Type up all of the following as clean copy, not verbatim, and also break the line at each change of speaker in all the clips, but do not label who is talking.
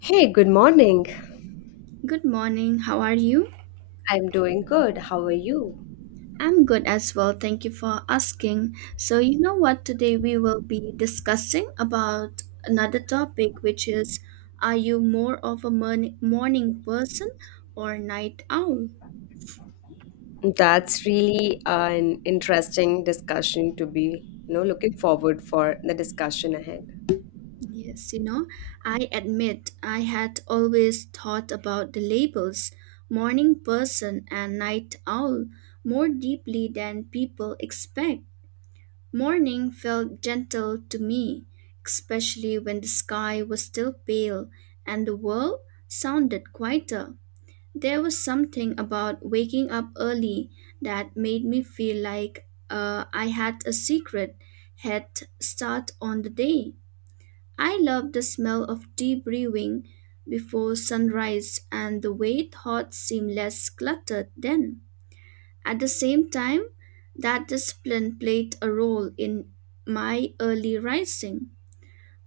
Hey, good morning.
Good morning. How are you?
I'm doing good. How are you?
I'm good as well. Thank you for asking. So, you know what? Today we will be discussing about another topic, which is are you more of a morning person or night owl?
That's really an interesting discussion to be, looking forward for the discussion ahead.
Yes, you know, I admit I had always thought about the labels morning person and night owl more deeply than people expect. Morning felt gentle to me, especially when the sky was still pale and the world sounded quieter. There was something about waking up early that made me feel like I had a secret head start on the day. I loved the smell of tea brewing before sunrise, and the way thoughts seemed less cluttered then. At the same time, that discipline played a role in my early rising.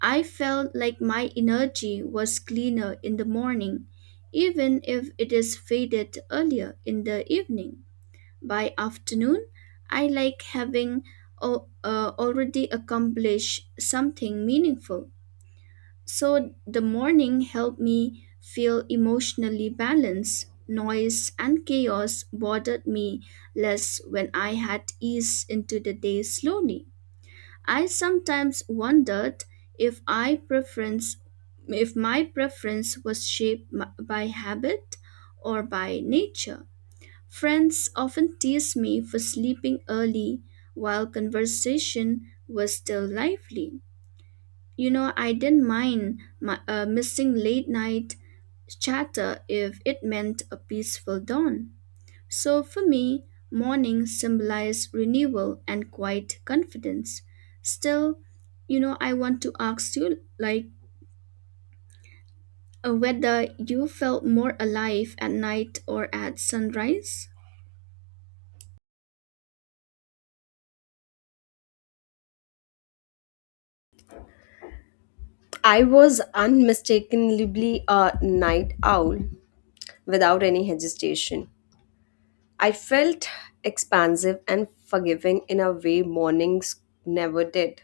I felt like my energy was cleaner in the morning, even if it is faded earlier in the evening. By afternoon, I like having already accomplished something meaningful. So the morning helped me feel emotionally balanced. Noise and chaos bothered me less when I had eased into the day slowly. I sometimes wondered if I preference if my preference was shaped by habit or by nature. Friends often teased me for sleeping early while conversation was still lively. You know, I didn't mind my, missing late night chatter if it meant a peaceful dawn. So for me, morning symbolized renewal and quiet confidence. Still, you know, I want to ask you like whether you felt more alive at night or at sunrise?
I was unmistakably a night owl without any hesitation. I felt expansive and forgiving in a way mornings never did.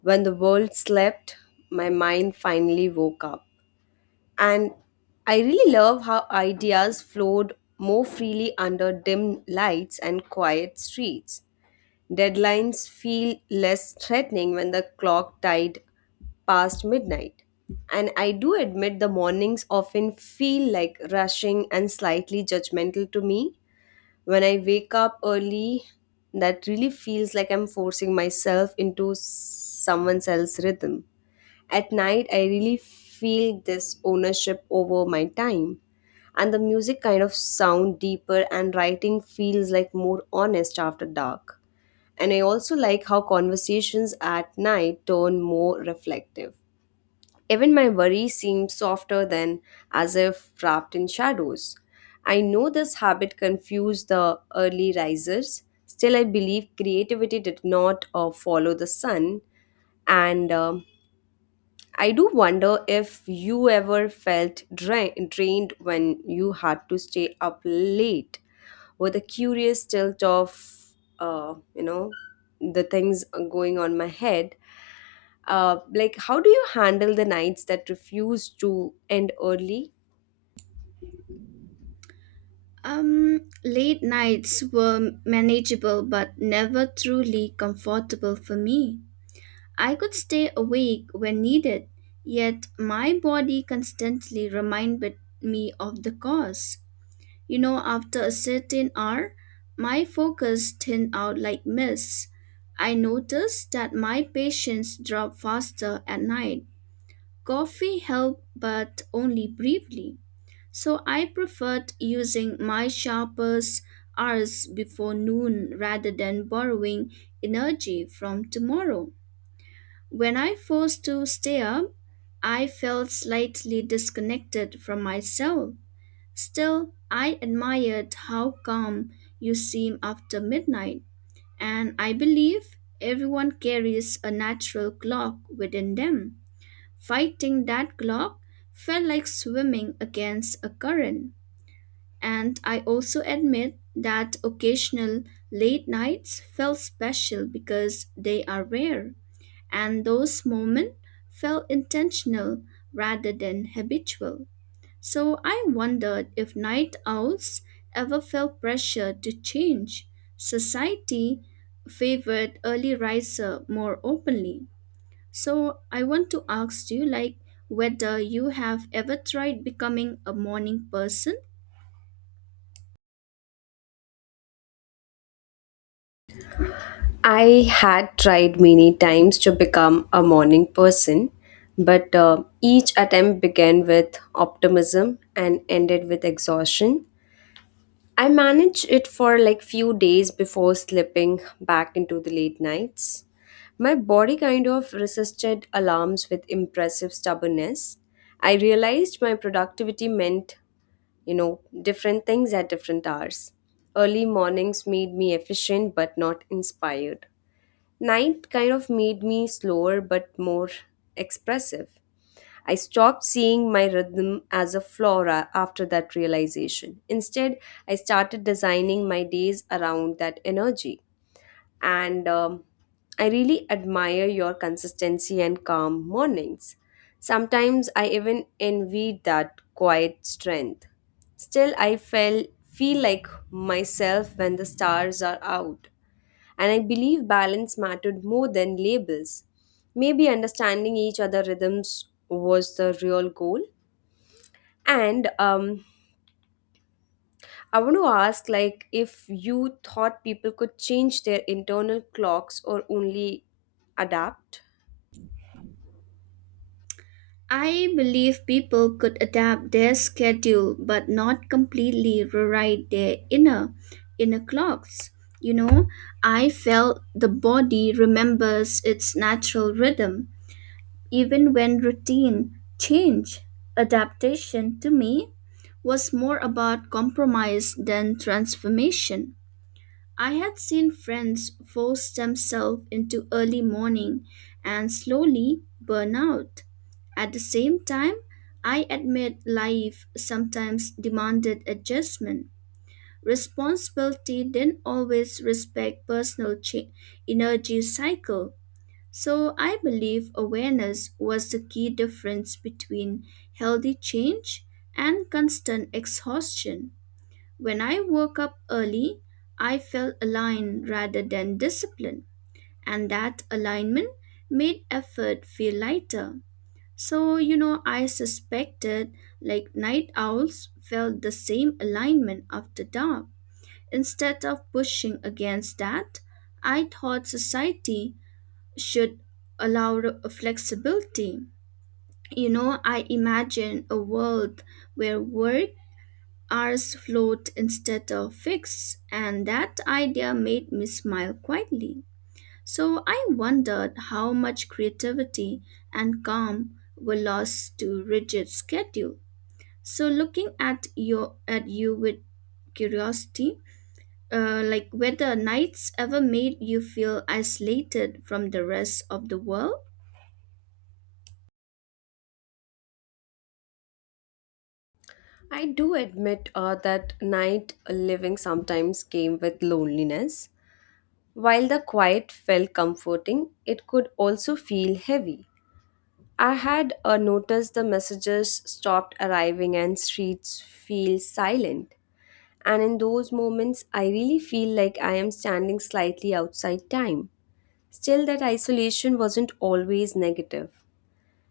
When the world slept, my mind finally woke up, and I really love how ideas flowed more freely under dim lights and quiet streets. Deadlines feel less threatening when the clock tied past midnight. And I do admit the mornings often feel like rushing and slightly judgmental to me. When I wake up early, that really feels like I'm forcing myself into someone else's rhythm. At night, I really feel this ownership over my time. And the music kind of sound deeper and writing feels like more honest after dark. And I also like how conversations at night turn more reflective. Even my worries seem softer, than as if wrapped in shadows. I know this habit confused the early risers. Still, I believe creativity did not follow the sun, and I do wonder if you ever felt drained when you had to stay up late with a curious tilt of, the things going on my head. Like, how do you handle the nights that refuse to end early?
Late nights were manageable but never truly comfortable for me. I could stay awake when needed, yet my body constantly reminded me of the cause. You know, after a certain hour, my focus thinned out like mist. I noticed that my patience dropped faster at night. Coffee helped, but only briefly. So I preferred using my sharpest hours before noon rather than borrowing energy from tomorrow. When I forced to stay up, I felt slightly disconnected from myself. Still, I admired how calm you seem after midnight, and I believe everyone carries a natural clock within them. Fighting that clock felt like swimming against a current. And I also admit that occasional late nights felt special because they are rare and those moments felt intentional rather than habitual. So I wondered if night owls ever felt pressure to change. Society favored early riser more openly. So I want to ask you like whether you have ever tried becoming a morning person.
I had tried many times to become a morning person, but each attempt began with optimism and ended with exhaustion. I manage it for like few days before slipping back into the late nights. My body kind of resisted alarms with impressive stubbornness. I realized my productivity meant, different things at different hours. Early mornings made me efficient but not inspired. Night kind of made me slower but more expressive. I stopped seeing my rhythm as a flaw after that realization. Instead, I started designing my days around that energy. And I really admire your consistency and calm mornings. Sometimes I even envied that quiet strength. Still, I felt feel like myself when the stars are out. And I believe balance mattered more than labels. Maybe understanding each other rhythms was the real goal. And I want to ask, like, if you thought people could change their internal clocks or only adapt?
I believe people could adapt their schedule but not completely rewrite their inner clocks. You know, I felt the body remembers its natural rhythm even when routine change. Adaptation to me was more about compromise than transformation. I had seen friends force themselves into early morning and slowly burn out. At the same time, I admit life sometimes demanded adjustment. Responsibility didn't always respect personal energy cycle. So I believe awareness was the key difference between healthy change and constant exhaustion. When I woke up early, I felt aligned rather than disciplined, and that alignment made effort feel lighter. So, you know, I suspected like night owls felt the same alignment after dark. Instead of pushing against that, I thought society should allow flexibility. You know, I imagine a world where work hours float instead of fixed, and that idea made me smile quietly. So I wondered how much creativity and calm were lost to rigid schedule. So looking at you with curiosity, like whether nights ever made you feel isolated from the rest of the world.
I do admit that night living sometimes came with loneliness. While the quiet felt comforting, it could also feel heavy. I had noticed the messages stopped arriving and streets feel silent. And in those moments, I really feel like I am standing slightly outside time. Still, that isolation wasn't always negative.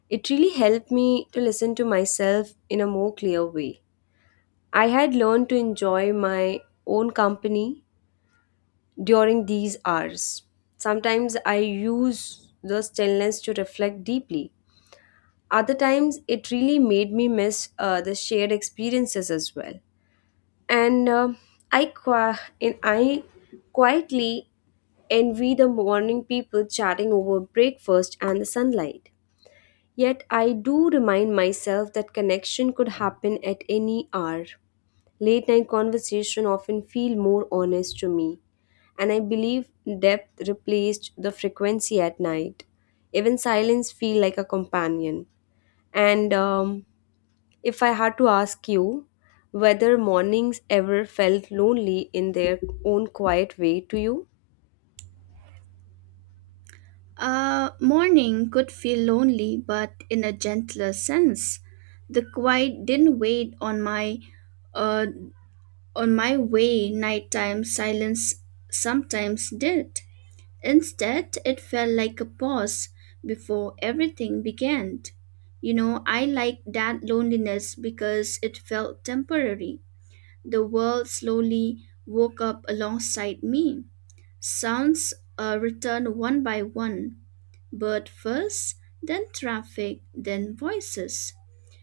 It really helped me to listen to myself in a more clear way. I had learned to enjoy my own company during these hours. Sometimes I use the stillness to reflect deeply. Other times it really made me miss the shared experiences as well, and uh, and I quietly envy the morning people chatting over breakfast and the sunlight. Yet I do remind myself that connection could happen at any hour. Late night conversation often feel more honest to me, and I believe depth replaced the frequency at night. Even silence feel like a companion. And If I had to ask you whether mornings ever felt lonely in their own quiet way to you?
Morning could feel lonely, but in a gentler sense. The quiet didn't wait uh, on my way. Nighttime silence sometimes did. Instead, it felt like a pause before everything began. You know, I liked that loneliness because it felt temporary. The world slowly woke up alongside me. Sounds returned one by one, bird first, then traffic, then voices.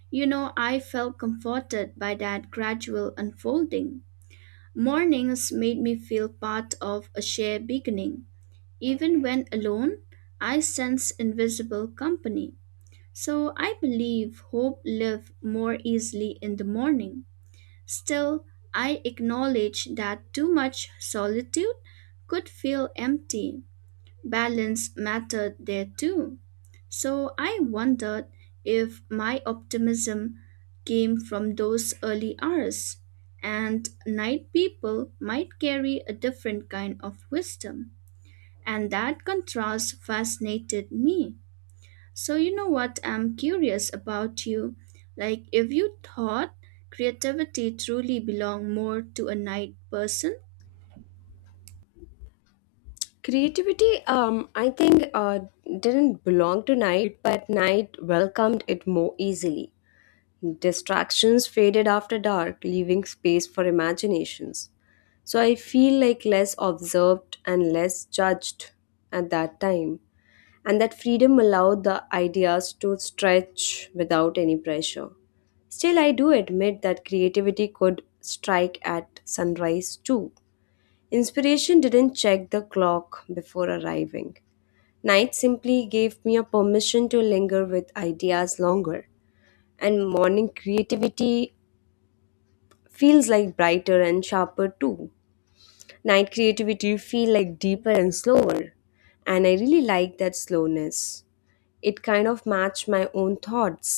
You know, I felt comforted by that gradual unfolding. Mornings made me feel part of a shared beginning even when alone, I sense invisible company. So I believe hope live more easily in the morning. Still, I acknowledge that too much solitude could feel empty. Balance mattered there too. So I wondered if my optimism came from those early hours, and night people might carry a different kind of wisdom. And that contrast fascinated me. So, you know what I'm curious about you? Like, if you thought creativity truly belonged more to a night person?
Creativity, I think, didn't belong to night, but night welcomed it more easily. Distractions faded after dark, leaving space for imaginations. So I feel like less observed and less judged at that time, and that freedom allowed the ideas to stretch without any pressure. Still, I do admit that creativity could strike at sunrise too. Inspiration didn't check the clock before arriving. Night simply gave me a permission to linger with ideas longer, and morning creativity feels like brighter and sharper too. Night creativity feel like deeper and slower, and I really like that slowness. It kind of matched my own thoughts,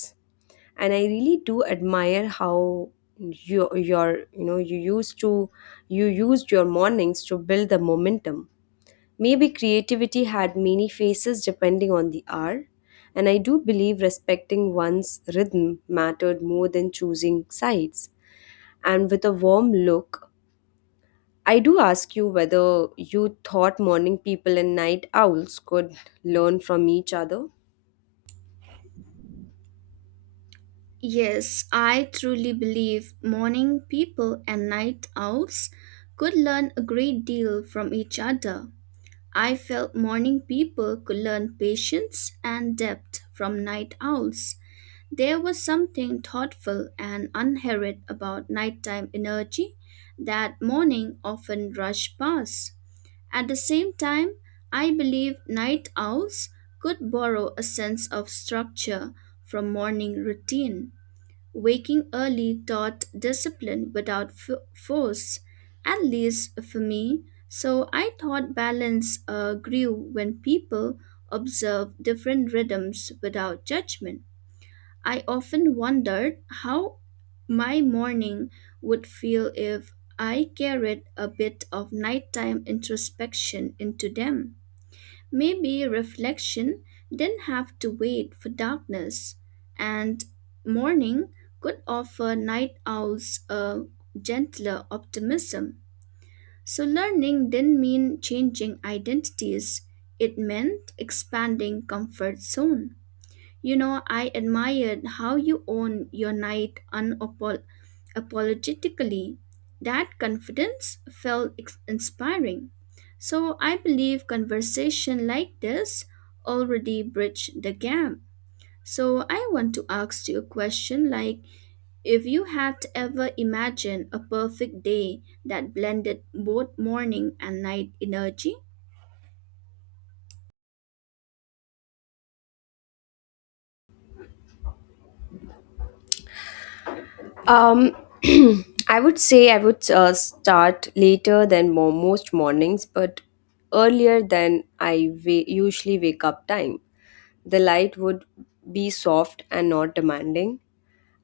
and I really do admire how you your you know you used to you used your mornings to build the momentum. Maybe creativity had many faces depending on the hour, and I do believe respecting one's rhythm mattered more than choosing sides. And with a warm look, I do ask you whether you thought morning people and night owls could learn from each other.
Yes, I truly believe morning people and night owls could learn a great deal from each other. I felt morning people could learn patience and depth from night owls. There was something thoughtful and unhurried about nighttime energy that morning often rushed past. At the same time, I believe night owls could borrow a sense of structure from morning routine. Waking early taught discipline without force, at least for me, so I thought balance grew when people observed different rhythms without judgment. I often wondered how my morning would feel if I carried a bit of nighttime introspection into them. Maybe reflection didn't have to wait for darkness, and morning could offer night owls a gentler optimism. So, learning didn't mean changing identities, it meant expanding comfort zone. You know, I admired how you own your night unapologetically. That confidence felt inspiring. So I believe conversation like this already bridge the gap. So I want to ask you a question like if you had ever imagined a perfect day that blended both morning and night energy?
um I would say I would start later than most mornings, but earlier than usually wake up time. The light would be soft and not demanding.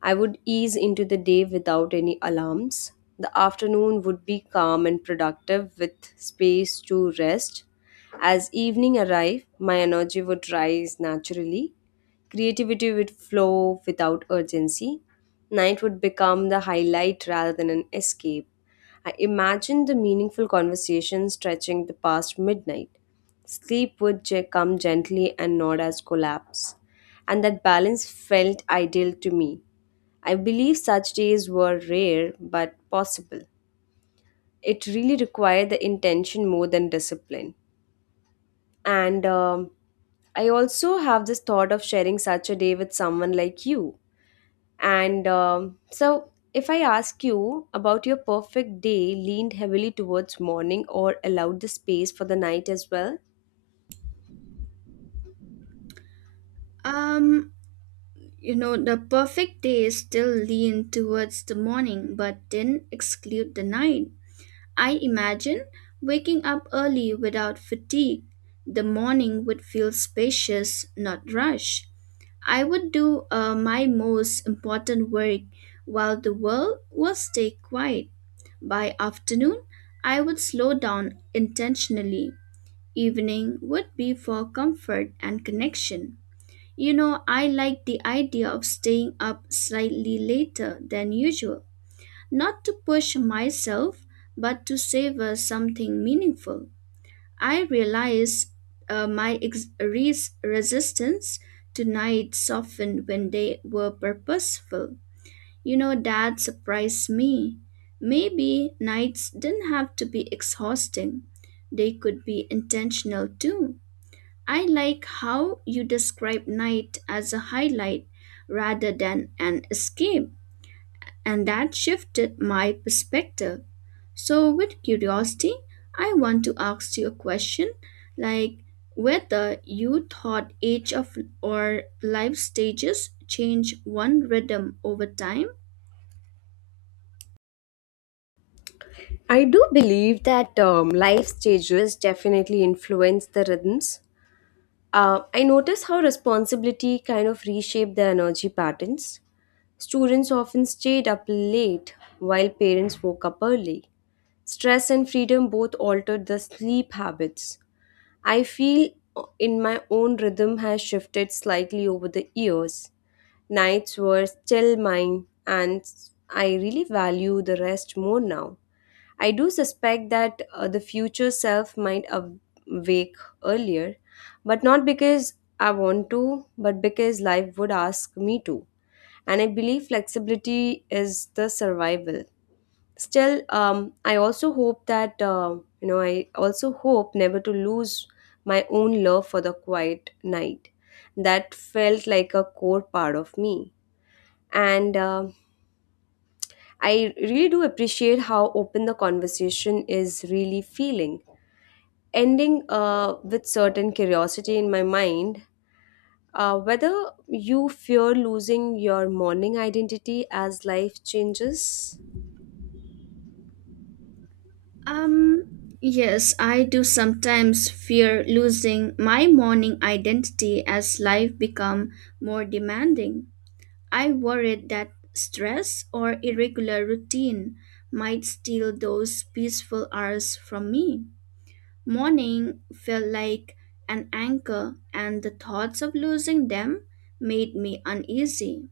I would ease into the day without any alarms. The afternoon would be calm and productive with space to rest. As evening arrived, my energy would rise naturally. Creativity would flow without urgency. Night would become the highlight rather than an escape. I imagined the meaningful conversation stretching the past midnight. Sleep would come gently and not as collapse. And that balance felt ideal to me. I believe such days were rare but possible. It really required the intention more than discipline. And I also have this thought of sharing such a day with someone like you. And So, if I ask you about your perfect day, leaned heavily towards morning or allowed the space for the night as well?
Um You know, the perfect day still lean towards the morning but didn't exclude the night. I imagine waking up early without fatigue. The morning would feel spacious, not rushed. I would do my most important work while the world will stay quiet. By afternoon, I would slow down intentionally. Evening would be for comfort and connection. You know, I like the idea of staying up slightly later than usual, not to push myself, but to savor something meaningful. I realize my resistance to night softened when they were purposeful. You know, that surprised me. Maybe nights didn't have to be exhausting, they could be intentional too. I like how you describe night as a highlight rather than an escape, and that shifted my perspective. So, with curiosity, I want to ask you a question like whether you thought age of or life stages change one rhythm over time?
I do believe that life stages definitely influence the rhythms. I notice how responsibility kind of reshaped their energy patterns. Students often stayed up late while parents woke up early. Stress and freedom both altered the sleep habits. I feel in my own rhythm has shifted slightly over the years. Nights were still mine, and I really value the rest more now. I do suspect that the future self might wake earlier, but not because I want to, but because life would ask me to. And I believe flexibility is the survival. Still, I also hope that, I also hope never to lose my own love for the quiet night that felt like a core part of me. And I really do appreciate how open the conversation is really feeling, ending with certain curiosity in my mind, whether you fear losing your morning identity as life changes.
Um, yes, I do sometimes fear losing my morning identity as life become more demanding. I worried that stress or irregular routine might steal those peaceful hours from me. Morning felt like an anchor, and the thoughts of losing them made me uneasy.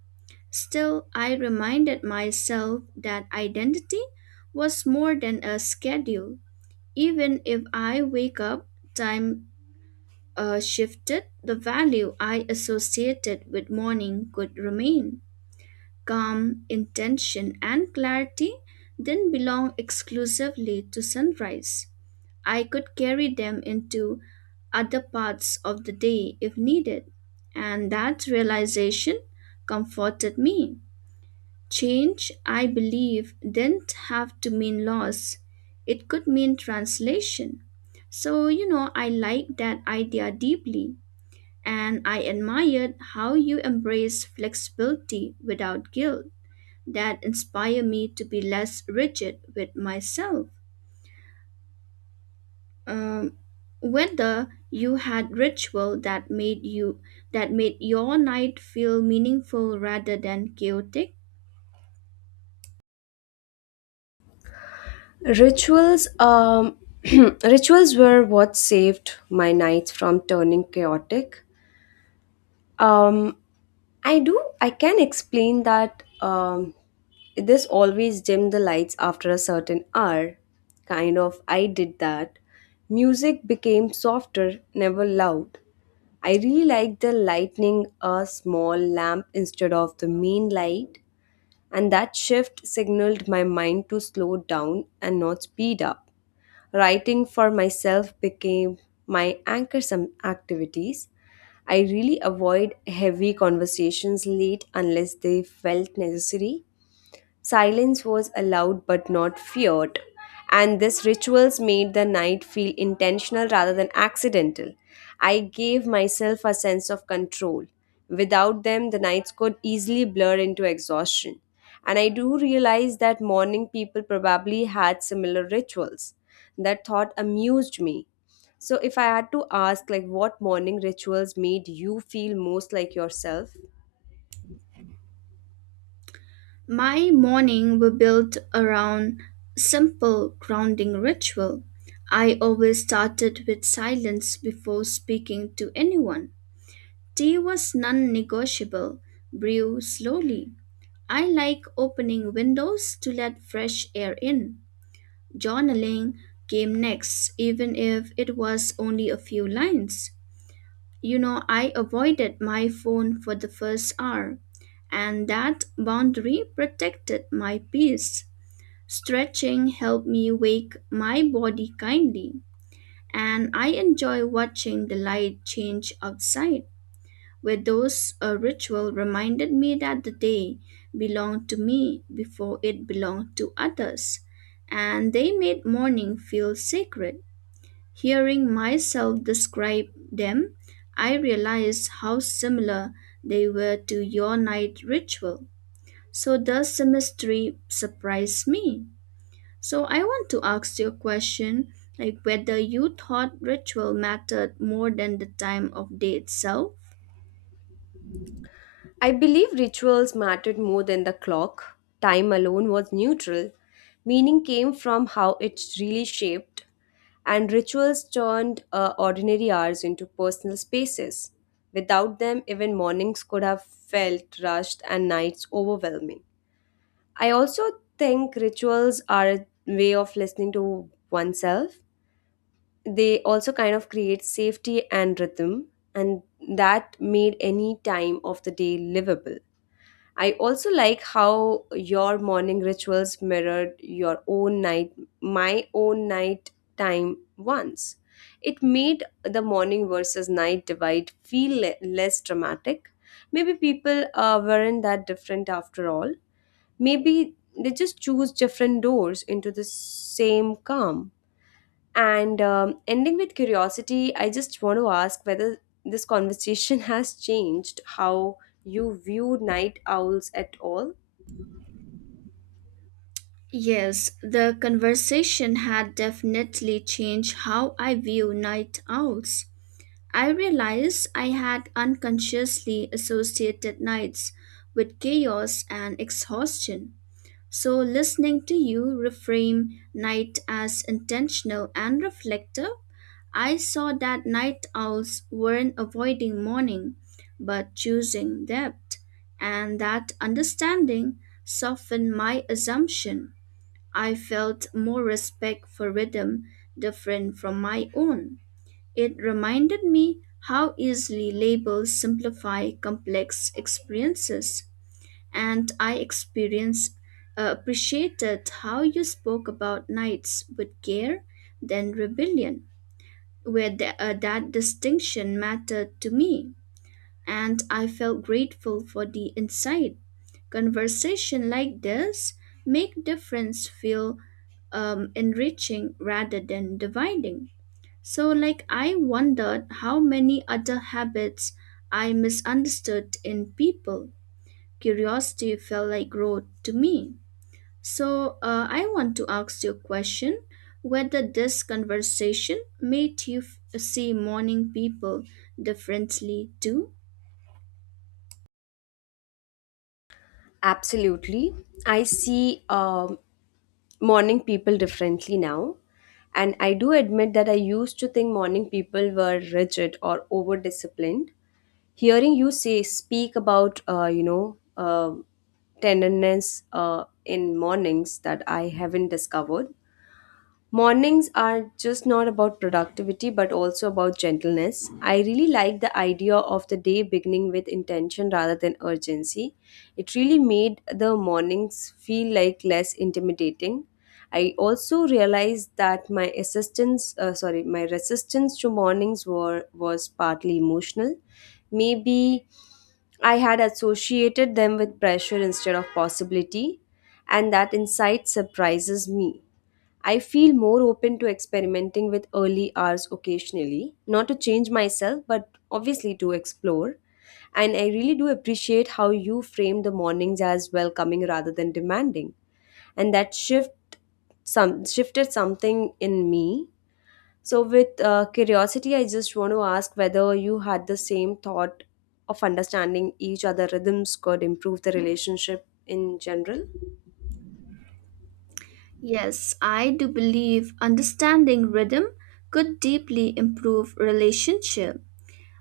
Still, I reminded myself that identity was more than a schedule. Even if I wake up, time shifted, the value I associated with morning could remain calm, intention, and clarity didn't belong exclusively to sunrise. I could carry them into other parts of the day if needed, and that realization comforted me. Change, I believe, didn't have to mean loss, it could mean translation. So, you know, I like that idea deeply, and I admired how you embrace flexibility without guilt that inspire me to be less rigid with myself. Um, Whether you had ritual that made you that made your night feel meaningful rather than chaotic.
Rituals, rituals were what saved my nights from turning chaotic. Um, i do i can explain that. This always dimmed the lights after a certain hour. Kind of I did that. Music became softer, never loud. I really like the lighting a small lamp instead of the main light, and that shift signaled my mind to slow down and not speed up. Writing for myself became my anchor some activities. I really avoid heavy conversations late unless they felt necessary. Silence was allowed but not feared, and these rituals made the night feel intentional rather than accidental. I gave myself a sense of control. Without them, the nights could easily blur into exhaustion. And I do realize that morning people probably had similar rituals. That thought amused me. So, if I had to ask, like, what morning rituals made you feel most like yourself,
My morning were built around simple grounding ritual. I always started with silence before speaking to anyone. Tea was non-negotiable. Brew slowly. I like opening windows to let fresh air in. Journaling came next, even if it was only a few lines. You know, I avoided my phone for the first hour, and that boundary protected my peace. Stretching helped me wake my body kindly, and I enjoy watching the light change outside, where those a ritual reminded me that the day belonged to me before it belonged to others, and they made morning feel sacred. Hearing myself describe them, I realized how similar they were to your night ritual. So does the mystery surprise me? So I want to ask you a question like whether you thought ritual mattered more than the time of day itself?
I believe rituals mattered more than the clock. Time alone was neutral. Meaning came from how it really shaped, and rituals turned ordinary hours into personal spaces. Without them, even mornings could have felt rushed and nights overwhelming. I also think rituals are a way of listening to oneself. They also kind of create safety and rhythm, and that made any time of the day livable. I also like how your morning rituals mirrored my own night time once. It made the morning versus night divide feel less dramatic. Maybe people weren't that different after all. Maybe they just choose different doors into the same calm. And Ending with curiosity, I just want to ask whether this conversation has changed how you view night owls at all.
Yes, the conversation had definitely changed how I view night owls. I realized I had unconsciously associated nights with chaos and exhaustion. So, listening to you reframe night as intentional and reflective, I saw that night owls weren't avoiding morning but choosing depth, and that understanding softened my assumption. I felt more respect for rhythm different from my own. It reminded me how easily labels simplify complex experiences, and I experience appreciated how you spoke about nights with care, then rebellion, where that distinction mattered to me, and I felt grateful for the insight. Conversation like this make difference feel enriching rather than dividing. So, like, I wondered how many other habits I misunderstood in people. Curiosity felt like growth to me. So, I want to ask you a question whether this conversation made you see morning people differently too?
Absolutely. I see morning people differently now. And I do admit that I used to think morning people were rigid or over disciplined. Hearing you say, speak about, tenderness in mornings that I haven't discovered. Mornings are just not about productivity but also about gentleness. I really like the idea of the day beginning with intention rather than urgency. It really made the mornings feel like less intimidating. I also realized that my assistance sorry my resistance to mornings were was partly emotional. Maybe I had associated them with pressure instead of possibility, and that insight surprises me. I feel more open to experimenting with early hours occasionally, not to change myself, but obviously to explore. And I really do appreciate how you frame the mornings as welcoming rather than demanding. And that shifted something in me. So with curiosity, I just want to ask whether you had the same thought of understanding each other rhythms could improve the relationship in general.
Yes, I do believe understanding rhythm could deeply improve relationship.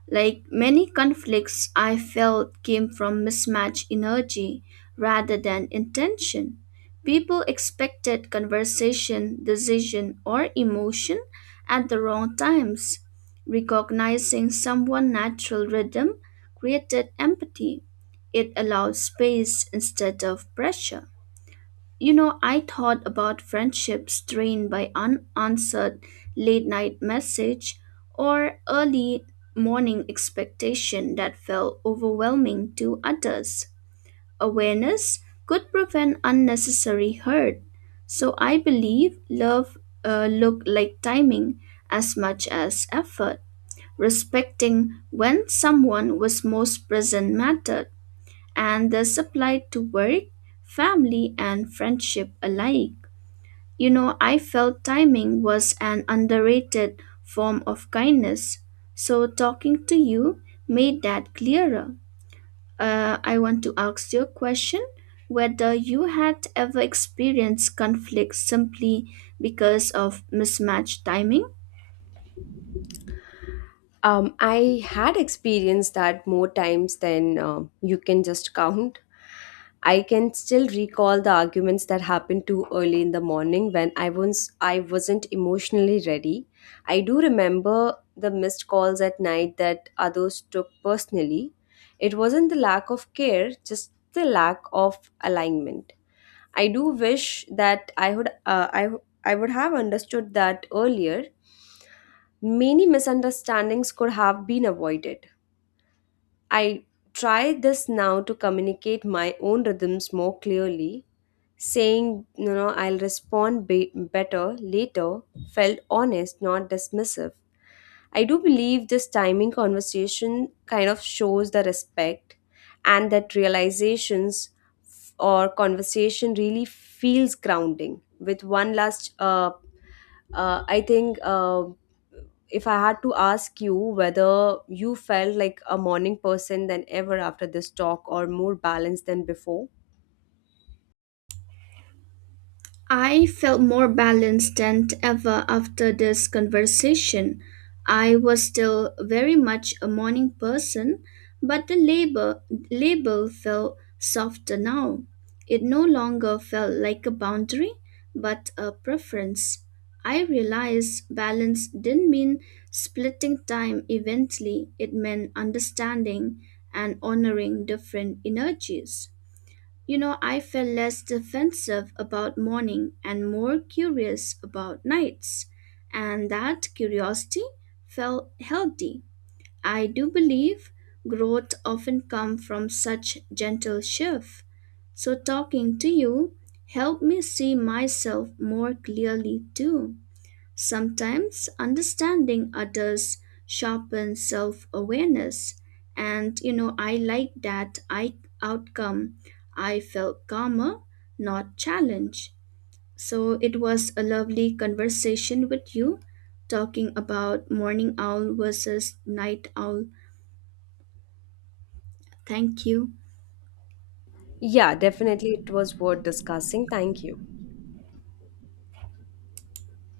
Like many conflicts, I felt came from mismatched energy rather than intention. People expected conversation, decision, or emotion at the wrong times. Recognizing someone's natural rhythm created empathy. It allowed space instead of pressure. You know, I thought about friendships drained by unanswered late night message or early morning expectation that felt overwhelming to others. Awareness could prevent unnecessary hurt. So I believe love look like timing as much as effort. Respecting when someone was most present mattered, and this applied to work, family, and friendship alike. You know, I felt timing was an underrated form of kindness, so talking to you made that clearer. I want to ask you a question whether you had ever experienced conflict simply because of mismatched timing.
I had experienced that more times than you can just count. I can still recall the arguments that happened too early in the morning when I wasn't emotionally ready. I do remember the missed calls at night that others took personally. It wasn't the lack of care, just the lack of alignment. I do wish that I I would have understood that earlier. Many misunderstandings could have been avoided. I try this now to communicate my own rhythms more clearly. Saying, you know, I'll respond better later felt honest, not dismissive. I do believe this timing conversation kind of shows the respect, and that realizations f- or conversation really feels grounding. With one last, I think, if I had to ask you whether you felt like a morning person than ever after this talk or more balanced than before,
I felt more balanced than ever after this conversation. I was still very much a morning person, but the label felt softer now. It no longer felt like a boundary, but a preference. I realized balance didn't mean splitting time evenly, it meant understanding and honoring different energies. You know, I felt less defensive about morning and more curious about nights, and that curiosity felt healthy. I do believe growth often comes from such gentle shift. So talking to you helped me see myself more clearly too. Sometimes understanding others sharpens self awareness. And you know, I like that I outcome. I felt calmer, not challenged. So it was a lovely conversation with you talking about morning owl versus night owl. Thank you.
yeah, definitely it was worth discussing. Thank you.